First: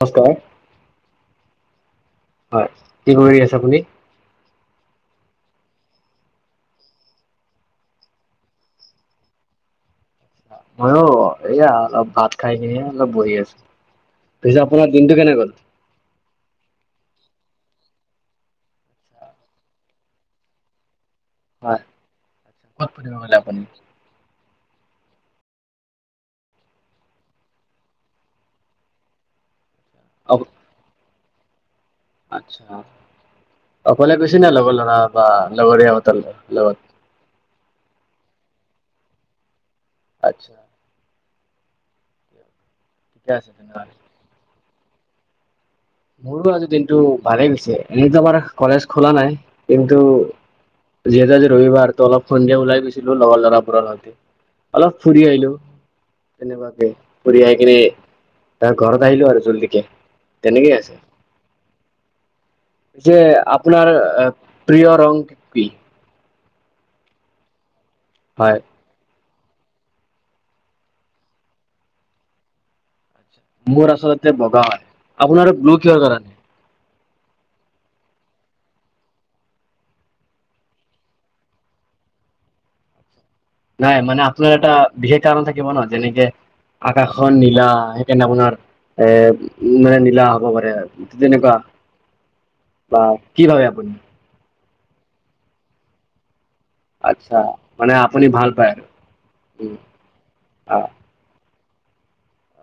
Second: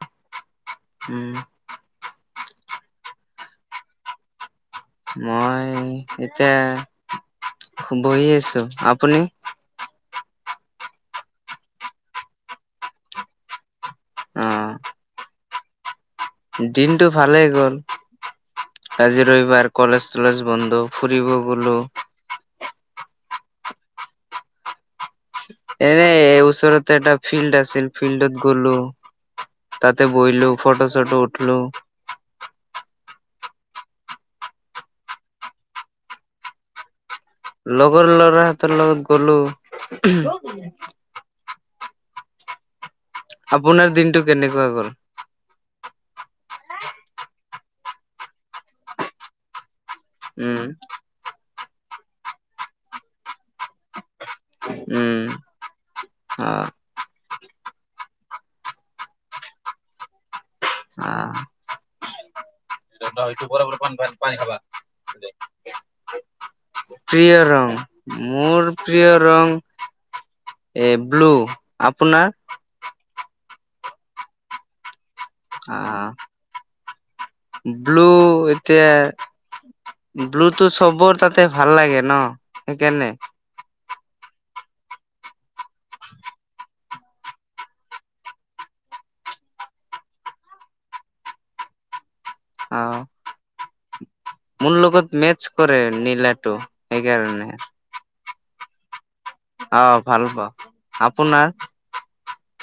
নমস্কাৰ উম হয় কি কৰি আছে আপুনি। মই এতিয়া বহি আছোঁ আপুনি। মইও এয়া অলপ ভাত খাই কিনে অলপ বহি আছোঁ। অ পিছে আপোনাৰ দিনটো কেনে গ'ল। দিনটো ভালে গ'ল আজি ৰবিবাৰ কলেজ তলেজ বন্ধ। ফুৰিব গ'লো। হয় ক'ত ফুৰিব গ'লে আপুনি। এনে এই ওচৰতে এটা ফিল্ড আছিল ফিল্ডত গ'লো। তাতে বহিলোঁ ফটো-চটো উঠিলো। আচ্ছা। অকলে গৈছে নে লগৰ ল'ৰা বা লগৰীয়াহঁতৰ লগত। লগৰ লৰাহঁতৰ লগত গ'লো। আচ্ছা ঠিকে আছে তেনেহ'লে। আপোনাৰ দিনটো কেনেকুৱা গ'ল। মোৰো আজি দিনটো ভালেই গৈছে এনে তোমাৰ। কলেজ খোলা নাই কিন্তু উম যিহেতু আজি ৰবিবাৰ। অল সন্ধা ওলাই গৈছিলো লগৰ ল'ৰা। অলপ ফুৰি উম আহিলোঁ অ তেনেুৱাকে ফুৰি আহি। এনে তাৰ ঘৰত আহিলো আৰু জলদিকে তেনেকেই আছে। অ যে আপোনাৰ প্ৰিয় ৰং কি। প্ৰিয় ৰং হয় মোৰ প্ৰিয়। ৰং এ ব্লু আপোনাৰ। মোৰ আচলতে বগা হয় আপোনাৰ ব্লু কিহৰ আহ কাৰণে। ব্লু এতিয়া। ব্লুটো চবৰ তাতে ভাল লাগে নহ সেইকাৰণে। নাই মানে আপোনাৰ এটা বিশেষ কাৰণ থাকিব নহ যেনেকে। আকাশখন নীলা সেইকাৰণে আপোনাৰ। এ মানে নীলা হ'ব পাৰে তেনেকুৱা। অ বা কি ভাবে আপুনি। মোৰ লগত মেচ কৰে নীলাটো। আচ্ছা সেইকাৰণে মানে আপুনি ভাল পায় আৰু। উম, অ ভাল পাওঁ আ- আপোনাৰ।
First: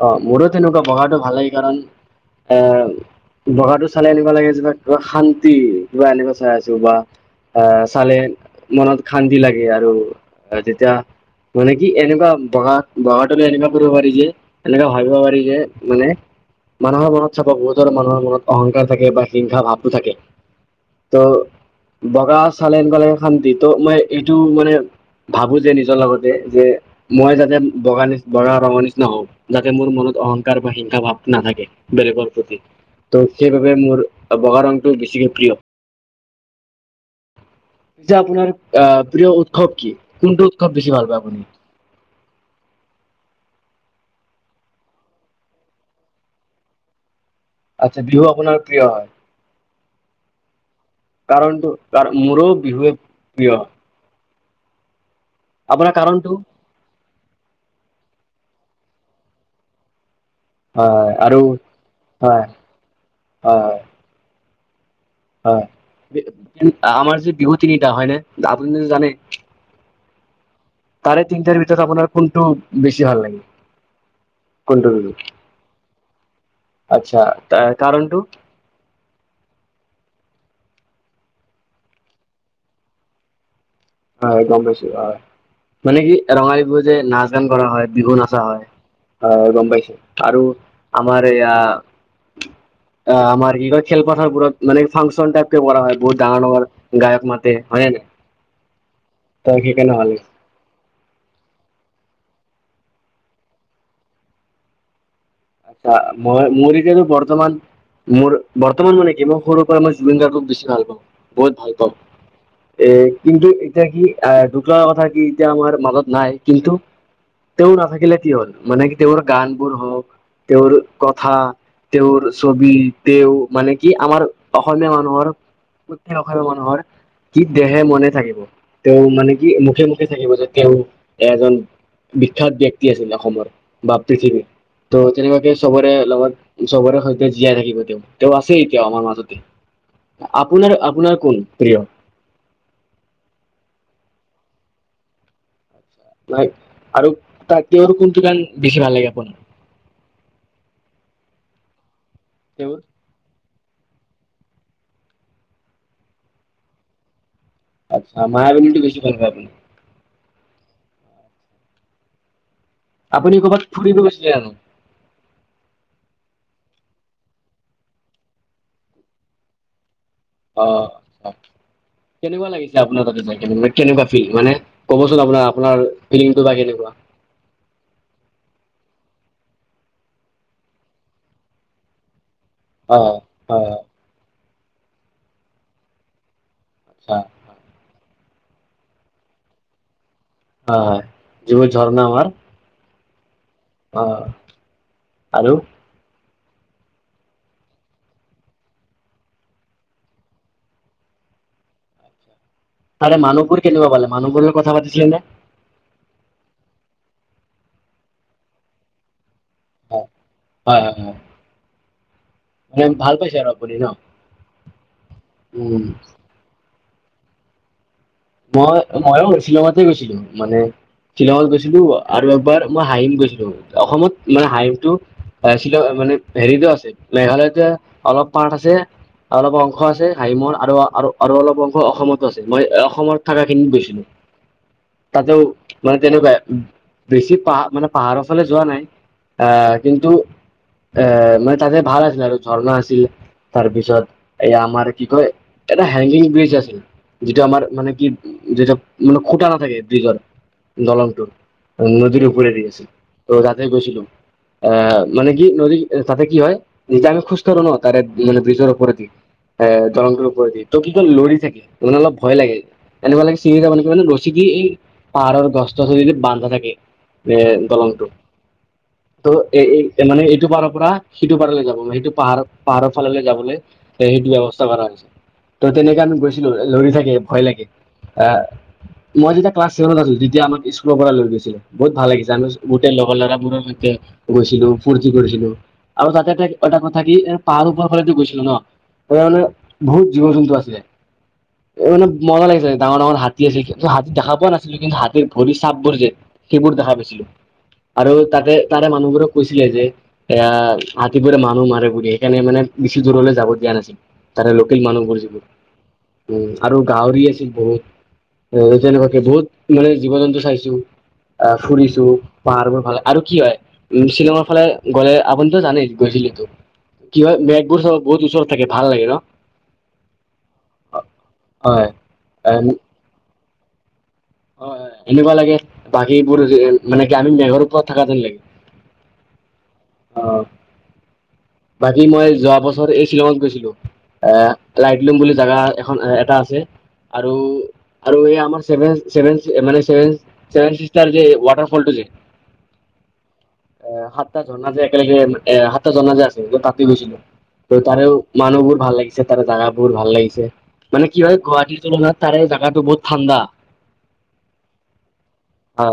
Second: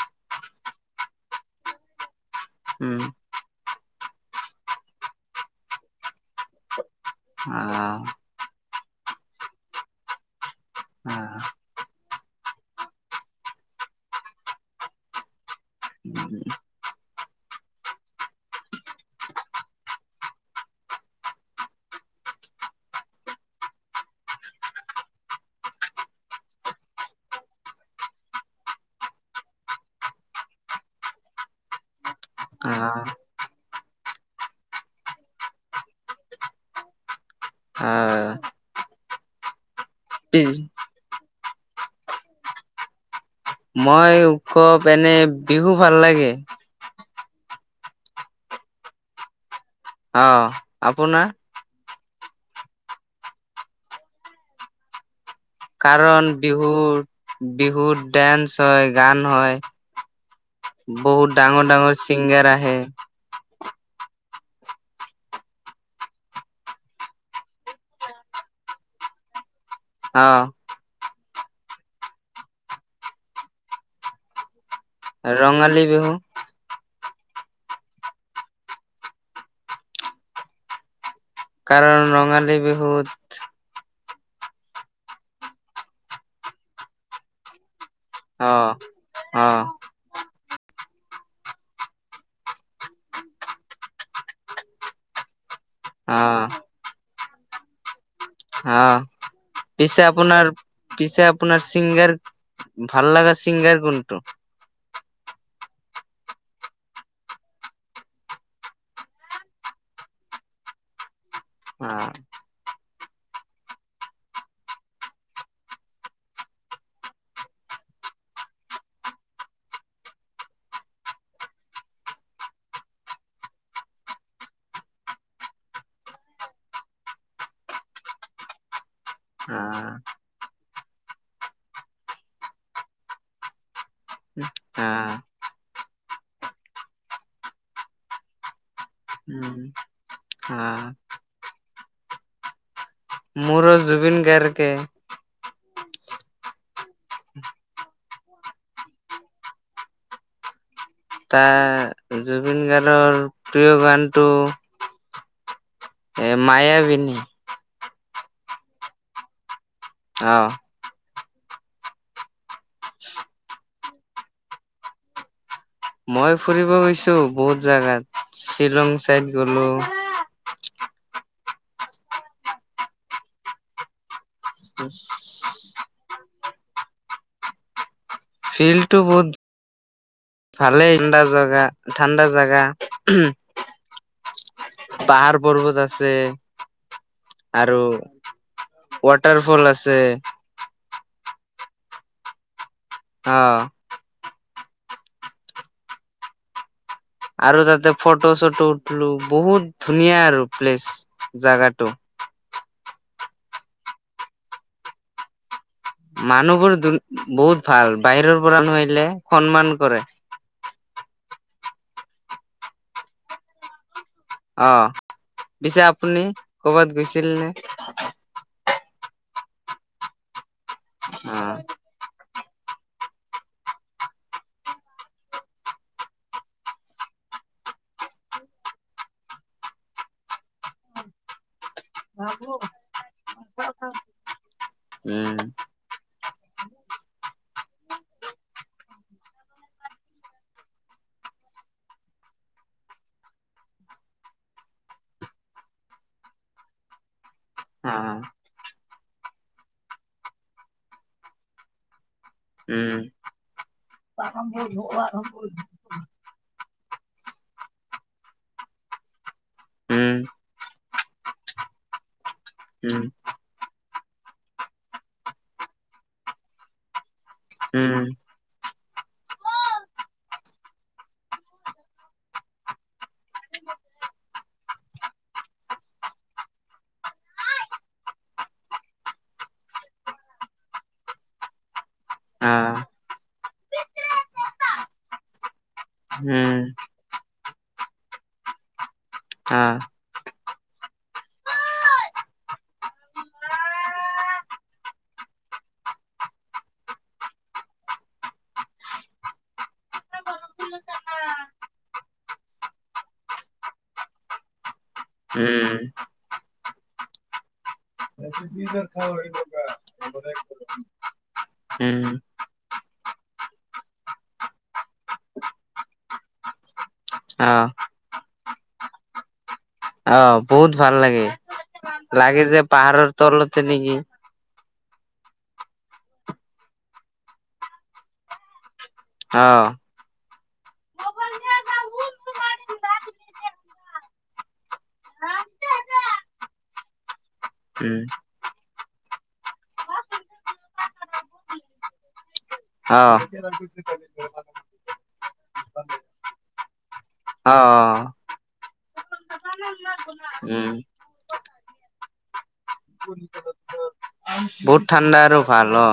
অ মোৰো তেনেকুৱা বগাটো ভাল লাগে কাৰণ এ উম বগাটো। চালে এনেকুৱা লাগে যেন কিবা শান্তি কিবা এনেকুৱা চাই আছোঁ বা আহ চালে। মনত শান্তি লাগে আৰু তেতিয়া আহ মানে কি এনেকুৱা। বগা বগাটো এনেকুৱা কৰিব পাৰি যে এনেকুৱা ভাবিব পাৰি যে মানে মানুহৰ মনত। চাব বহুতৰ মানুহৰ মনত অহংকাৰ থাকে বা হিংসা ভাৱটো থাকে ত'। বগা চালে [unintelligible] শান্তিটো মই এইটো মানে। ভাবো যে নিজৰ লগতে যে মই যাতে বগা নিচ বগা ৰঙৰ নিচিনা হওঁ। যাতে মোৰ মনত অহংকাৰ বা হিংসা ভাৱ নাথাকে বেলেগৰ। প্ৰতি আ। [unintelligible] মোৰ বগা ৰংটো বেছিকৈ প্ৰিয়। পিছে আহ আপোনাৰ আহ প্ৰিয় উৎসৱ কি পি কোনটো উৎসৱ বেছি ভাল পায় আপুনি মই কপ এনে বিহু ভাল লাগে আচ্ছা বিহু আপোনাৰ প্ৰিয় হয় অ আপোনাৰ কাৰণ কাৰ মোৰো বিহুৱে প্ৰিয় আপোনাৰ কাৰণ কাৰণটো বিহু বিহুত ডেন্স হয় গান হয় হয় বহুত আৰু ডাঙৰ ডাঙৰ হয় ছিংগাৰ আহে হয় হয় আমাৰ যে বিভতি নিটা হয় ন আপুনি যদি জানে অ তাৰে তিনিটাৰ ভিতৰত আপোনাৰ কোনটো বেছি ভাল লাগে ৰঙালী বিহু আচ্ছা এ কাৰণটো কাৰণ ৰঙালী বিহুত হয় গম পাইছো হয় মানে কি ৰঙালী বিহু যে নাচ গান কৰা হয় বিহু নাচা অ হয় অ হয় গম পাইছো আৰু আমাৰ এয়া অ আমাৰ কি কয় খেলপথাৰবোৰত মানে ফাংচন টাইপ কৰা হয় বহুত ডাঙৰ অ ডাঙৰ গায়ক মাতে হয়নে অ পিছে আপোনাৰ পিছে আপোনাৰ চিংগাৰ ভাল লাগা চিংগাৰ কোনটো আচ্ছা ম মৰিতো বৰ্তমান মোৰ বৰ্তমান মানে কি মই সৰুৰ পৰা মই জুবিন গাৰ্গটোক বেছি ভাল পাওঁ বহুত ভাল অ পাওঁ এ কিন্তু এতিয়া কি আহ ঢুক কথা কি এতিয়া আমাৰ মাজত নাই কিন্তু তেওঁ নাথাকিলে কি হল মানে কি তেওঁৰ গানবোৰ হওক তেওঁৰ কথা তেওঁৰ ছবি তেওঁ মানে কি আমাৰ অসমীয়া মানুহৰ প্ৰত্যেক অসম অসমীয়া মানুহৰ কি দেহে মনে থাকিব তেওঁ মানে কি অ মুখে মুখে থাকিব যে তেওঁ এজন বিখ্যাত ব্যক্তি আছিলে অসমৰ বা পৃথিৱীত অ ত তেনেকুৱাকে চবৰে লগত চবৰে সৈতে জীয়াই থাকিব তেওঁ তেওঁ আছে তেওঁ আমাৰ মাজতে উম অ আপোনাৰ আপোনাৰ কোন প্ৰিয় মোৰো জুবিন গাৰ কে নাই আৰু তাক কোন কোনটো গান বেছি ভাল লাগে আপোন তাত জুবিন গাৰ্গৰ প্ৰিয় গানটো এ, মায়াবিনী আচ্ছা, মায়াবিনীটো বেছি ভালপায় আপুনি? অহ। আপুনি ক'বাত ফুৰিব' গৈছিলে জানো? মই ফুৰিব গৈছো বহুত জাগাত, শ্বিলং চাইদ গলো অ, কেনেকুৱা লাগিছে আপোনাৰ তাতে যায়কেনে কেনেকুৱা? মানে ক'বচোন আপোনাৰ-আপোনাৰ ফিলিংটো বা কেনেকুৱা? ফিল টো বহুত ভালেই ঠাণ্ডা জাগা ঠাণ্ডাজ জাগা অ', হয়, পাহাৰ পৰ্বত আছে আচ্ছা হয়, আৰু ৱাটাৰ ফল আছে হয়, যিবোৰ ঝৰ্ণা আমাৰ অ, আহ, আৰু? আৰু তাতে ফটো চটো উঠিলো বহুত ধুনীয়া আৰু প্লেচ জাগাটো তাৰে মানুহবোৰ কেনেকুৱা পালে মানুহবোৰৰ লগত কথা পাতিছিলে নে? মানুহবোৰ বহুত ভাল বাহিৰৰ পৰা মানুহআহিলে সন্মান কৰে। হয়, হয়, হয়, হয়, মানে ভাল পাইছে আৰু আপুনি ন? অ, পিছে উম। আপুনি কৰ'বাত গৈছিল নে? মই ময়ো শ্বিলঙতে গৈছিলো মানে, অ শ্বিলঙত গৈছিলো আৰু এবাৰ মই হাহিম গৈছিলো অসমত মানে, হাহিমটো এ, শিল মানে হেৰিতো আছে মেঘালয়তে অলপ পাৰ্ট আছে অলপ অংশ আছে হাইমৰ আৰু আৰু আৰু অলপ অংশ অসমতো আছে, মই অসমৰ থাকাখিনি গৈছিলো তাতেও উম মানে তেনেকুৱা বেছি পাহ মানে পাহাৰৰ ফালে যোৱা নাই, এহ কিন্তু আহ, মানে তাতে ভাল আছিল আৰু ঝৰ্ণা আছিল তাৰপিছত এই, আমাৰ কি, কয় এটা হেংগিং ব্ৰিজ আছিল যিটো আমাৰ মানে অ কি যিটো মানে খুটা নাথাকে ব্ৰিজৰ দলংটোৰ নদীৰ ৰেদি গেছিলো উম ত, তাতে গৈছিলো আহ, মানে কি, নদী তাতে কি হয় যেতিয়া আমি খোজকাঢ়ো ন, তাৰে মানে ব্ৰিজৰ ওপৰেদি এ, উম দলংটোৰ ওপৰেদি ত, কি কয় লৰি থাকে মানে অলপ ভয় লাগে। উম এনেকুৱা লাগে চিঙিযাব নিকি মানে ৰছিদি এই পাহাৰৰ গছত বান্ধা থাকে এ, দলংটো উম ত, এ এই মানে এই সিটো পাৰৰ পৰা সিটো পাৰলৈ যাব সেইটো পাহাৰৰ-পাহাৰৰ ফাললৈ যাবলৈ সেইটো ব্যৱস্থা কৰা হৈছে। তো, তেনেকে আমি গৈছিলো লৰি থাকে ভয় লাগে। আহ, মই যেতিয়া ক্লাছ চছেভেনত আছো তেতিয়া আমাক স্কুলৰ পৰা লৈ গৈছিলে বহুত ভাল লাগিছে আমি অ গোটেই লগৰ লৰাবোৰৰ সৈতে গৈছিলো ফূৰ্তি কৰিছিলো আৰু তাতে এ, উম এটা কথা কি পাহাৰ ওৰ ফালত গৈছিলো ন, তাত মানে অ বহু জীৱ জন্তু আছ মানে মজা লাগিছে ডাঙৰ ডাঙৰ হাতী আছিল হাতী দেখা পোৱা নাছিলো কিন্তু হাতীৰ ভৰি চাপবোৰ যে সেইবোৰ দেখা পাইছিলো আৰু তাতে তাৰে মানুহবোৰক কৈছিলে যে এ, হাতীবোৰে মানুহ মাৰে বুলি সেইকাৰণে মানে বেছি দূৰলে যাব দিয়া নাছিল তাৰে ল লোকেল মানুহবোৰ যিবোৰ উম উম, আৰু গাহৰি আছিল বহুত এ, তেনেকুৱাকে বহুত মানে জীৱ জন্তু চাইছো আহ, ফুৰিছো উম পাহাৰ মোৰ ভাল আৰু কি, হম, ছিলংৰফালে গ'লে আপুনিতো জানেই গৈছিলোতো কি হয় অ মেঘবোৰ চব বহুত ওচৰত থাকে ভাল লাগে ন? অ, বহুত ভাল হয় লাগে-লাগে যে, পাহাৰৰ তলতে নেকি? অ, এনেকুৱা লাগে বাকীবোৰ মানে কি, আমি মেঘৰ ওপৰত থকা যেন লাগে। অ, অ বাকী মই যোৱা বছৰ এই শ্বিলঙত গৈছিলো এ লাইটলুম বুলি জোগা এখন এটা আছে আৰু উম আৰু এই আমাৰ চভেন ভেন মানেভেভেিক্াৰ যে ৱাটাৰ ফল টো যে অ আহ সাতটা ঝৰ্ণা যে একেলগে এ সাতটা জনা যে আছিল ত তাতে গৈছিলো অ ত তাৰেও মানুহ বোৰ ভাল লাগিছে তাৰে জাগা বহুত ভাল লাগিছে উম মানে কি হয় গুৱাহাটীৰ তুলনাত তাৰে জেগাতটো বহুত ঠাণ্ডা বহুত ঠাণ্ডা আৰু ভাল অ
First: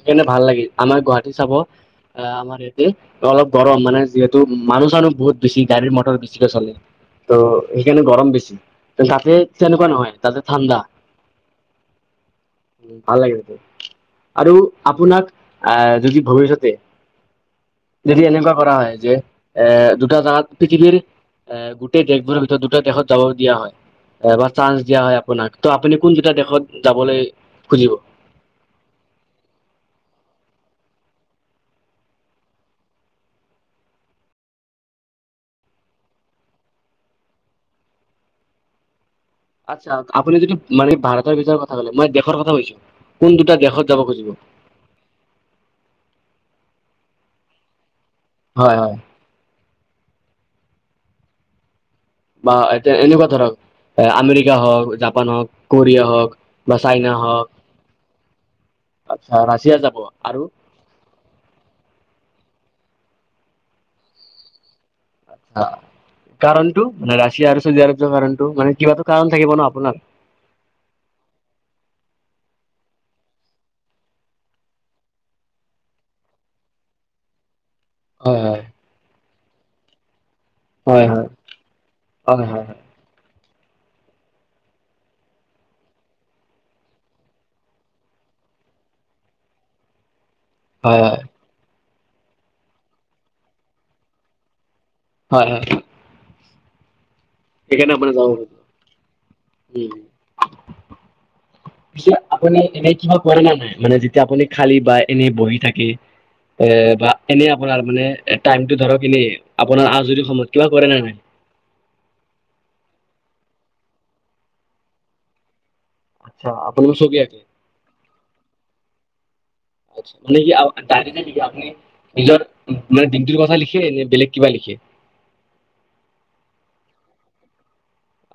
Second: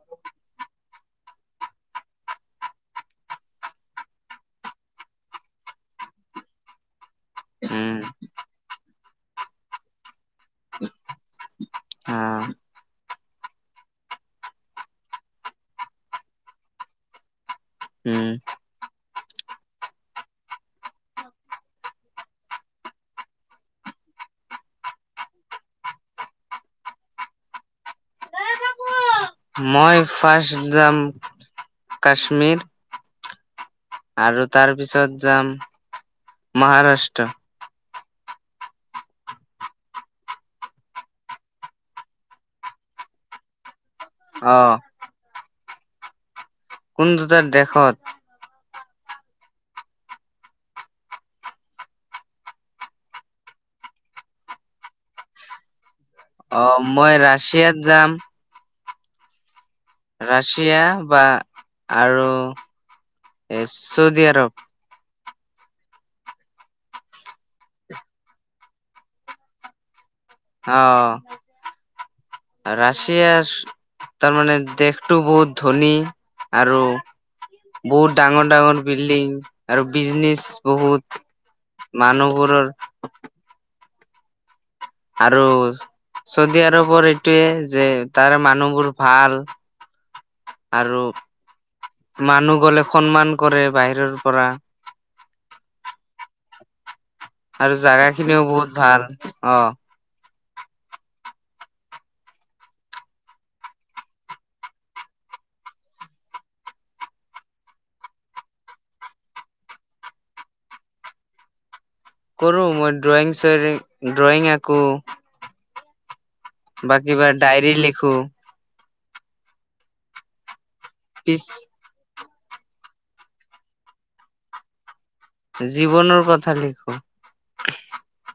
সেইকাৰনেে ভাল লাগিল আমাৰ গুৱাহাটী চাব আহ আমাৰ ইয়াতে অলপ গৰম মানে যিহেতু ত মানুহ চানুহ বহুত বছি গাড়ীৰ মটৰ বেছিকে চলে ত' উম সেইকাৰণে গৰম বেছি তাতে তেনেকুৱা নহয় তাতে ঠাণ্ডা ভাল লাগিছে তোৰ আৰু আপোনাক আহ যদি ভৱিষ্যতে যদি উম এনেকুৱা কৰা হয় যে এ দুটা জাগাত পৃথিৱীৰ এ গোটেই দেশবোৰৰ ভিতৰত দুটা দেশত যাব দিয়া হয় বা চান্স দিয়া হয় আপোনাক ত আপুনি কোনকেইটা দেশত যাবলৈ খুজিব [inaudible] মই ফাৰ্ষ্ট যাম কাশ্মীৰ আৰু তাৰ পিছত যাম মহাৰাষ্ট্ৰ। আচ্ছা আপুনি যদি মানে ভাৰতৰ ভিতৰ কথা কলে মই দেশৰ কথা কৈছো, কোন দুটা দেশত যাব খুজিব? অ কোন দুটা দেশত? হয় হয়। বা এতিয়া এনেকুৱা ধৰক, এ আমেৰিকা হওক, জাপান হওক, কোৰিয়া হওক। অ বা চাইনা মই হওক ৰাছিয়াত যাম। আচ্ছা ৰাছিয়া যা ৰাছিয়া বা আৰু চৌদি আৰব। অহ। কাৰণটো মানে ৰাছিয়া আৰু চৌদি আৰব যোৱা কাৰণটো মানে কিবাটো কাৰণ থাকিব ন আপোনাৰ। অহ ৰাছিয়া‌ চৌ। তাৰমানে দেশটো বহুত ধনী আৰু। বহুত হয় ডাঙৰ হয় ডাঙৰ বিল্ডিং আৰু বিজনেছ। হয় বহুত হয় হয় হয় মানুহবোৰৰ। আৰু। চৌদি আৰবৰ এইটোয়ে যে তাৰে মানুহবোৰ ভাল। হয় আৰু মানুহ গলে সন্মান কৰে বাহিৰৰ পৰা। হয় হয়। আৰু সেইকাৰণে জাগা আপোনাৰ যাব খিনিও খোজো বহুত ভাল অহ। পিছে আপুনি এনে কিবা কৰে নে নাই মানে যেতিয়া আপুনি খালী বা এনেই বহি থাকে। এ বা এনেই আপোনাৰ মানে টাইমটো ধৰক এনেই আপোনাৰ আজৰি সময়ত কিবা কৰে নে নাই। [unintelligible] কৰোঁ মই ড্ৰইং চৰিং ড্ৰইং আকোঁ। আচ্ছা, আপোনাৰ বা ছবি কিবা ডায়েৰী লিখোঁ। আচ্ছা মানে কি আপোনাৰ ডায়েৰী নিলিখে পিছ আপোনি। নিজৰ মানে দিনটোৰ কথা লিখে নে বেলেগ কিবা লিখে। জীৱনৰ কথা লিখোঁ।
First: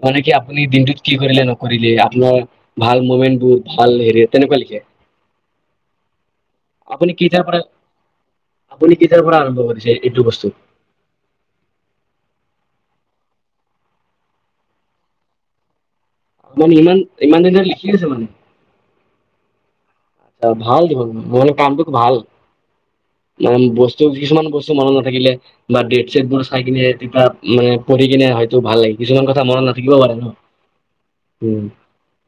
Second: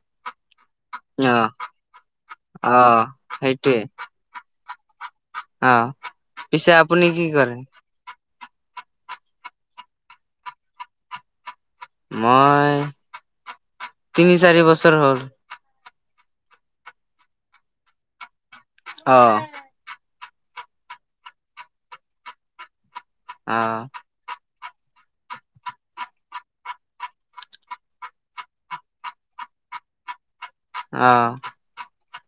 মানে কি আপুনি দিনটোত কি কৰিলে নকৰিলে আপোনাৰ অ ভাল মোমেন্ট বোৰ ভাল হেৰি তেনেকুৱা লিখে। অহ পিছে আপুনি কি কেইটাৰ কৰে। পৰা আপুনি কেতিয়াৰ পৰা আৰম্ভ কৰিছে এইটো বস্তু। মই তিনি, চাৰি বছৰ হ'ল। ইমান ইমান দিনে লিখি আছে মানে। অ'। আচ্ছা ভাল দিব মানে কামটোতো ভাল, মানে অ বস্তু কিছুমান বস্ মনত নাথাকিলে বা দেট ছেটবোৰ চাই কিনে, তেতিয়া মানে পঢ়ি কিনে হয়তো ভাল লাগে কিছুমান কথা মনত নাথকিব পাৰে ন'। অহ।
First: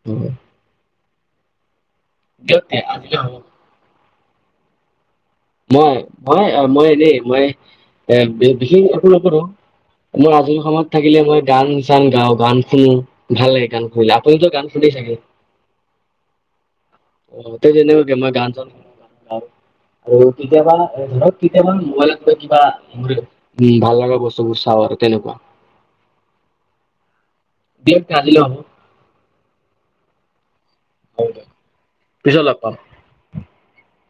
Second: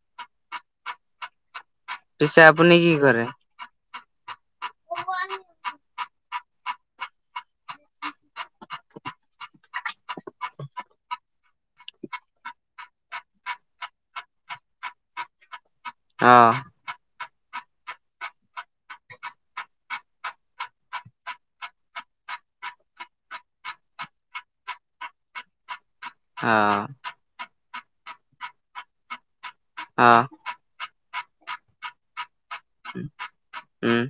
উম, পিছে [unintelligible] আপুনি দিয়ে কি আজিলৈ কৰে হ'ব। হয়, মই মই এনেই মই এ বি-বিশেষ একো নকৰোঁ। কিন্তু আজৰি সময়ত থাকিলে মই গান চান গাওঁ, গান শুনো, ভাল লাগে গান শুনিলে আপুনিতো গান শুনি চাগে। [inaudible] অহ। অ', য'তে যেনেবা মই গান চান শুনো আৰু। আৰু কেতিয়াবা ধৰক কেতিয়াবা মোবাইলতে কিবা মোৰ উম, ভাল লগা বস্তুবোৰ চাওঁ। মইটো তেনেকুৱা। হা। বি কালি ল অহ। পিছত লগ পাম। উম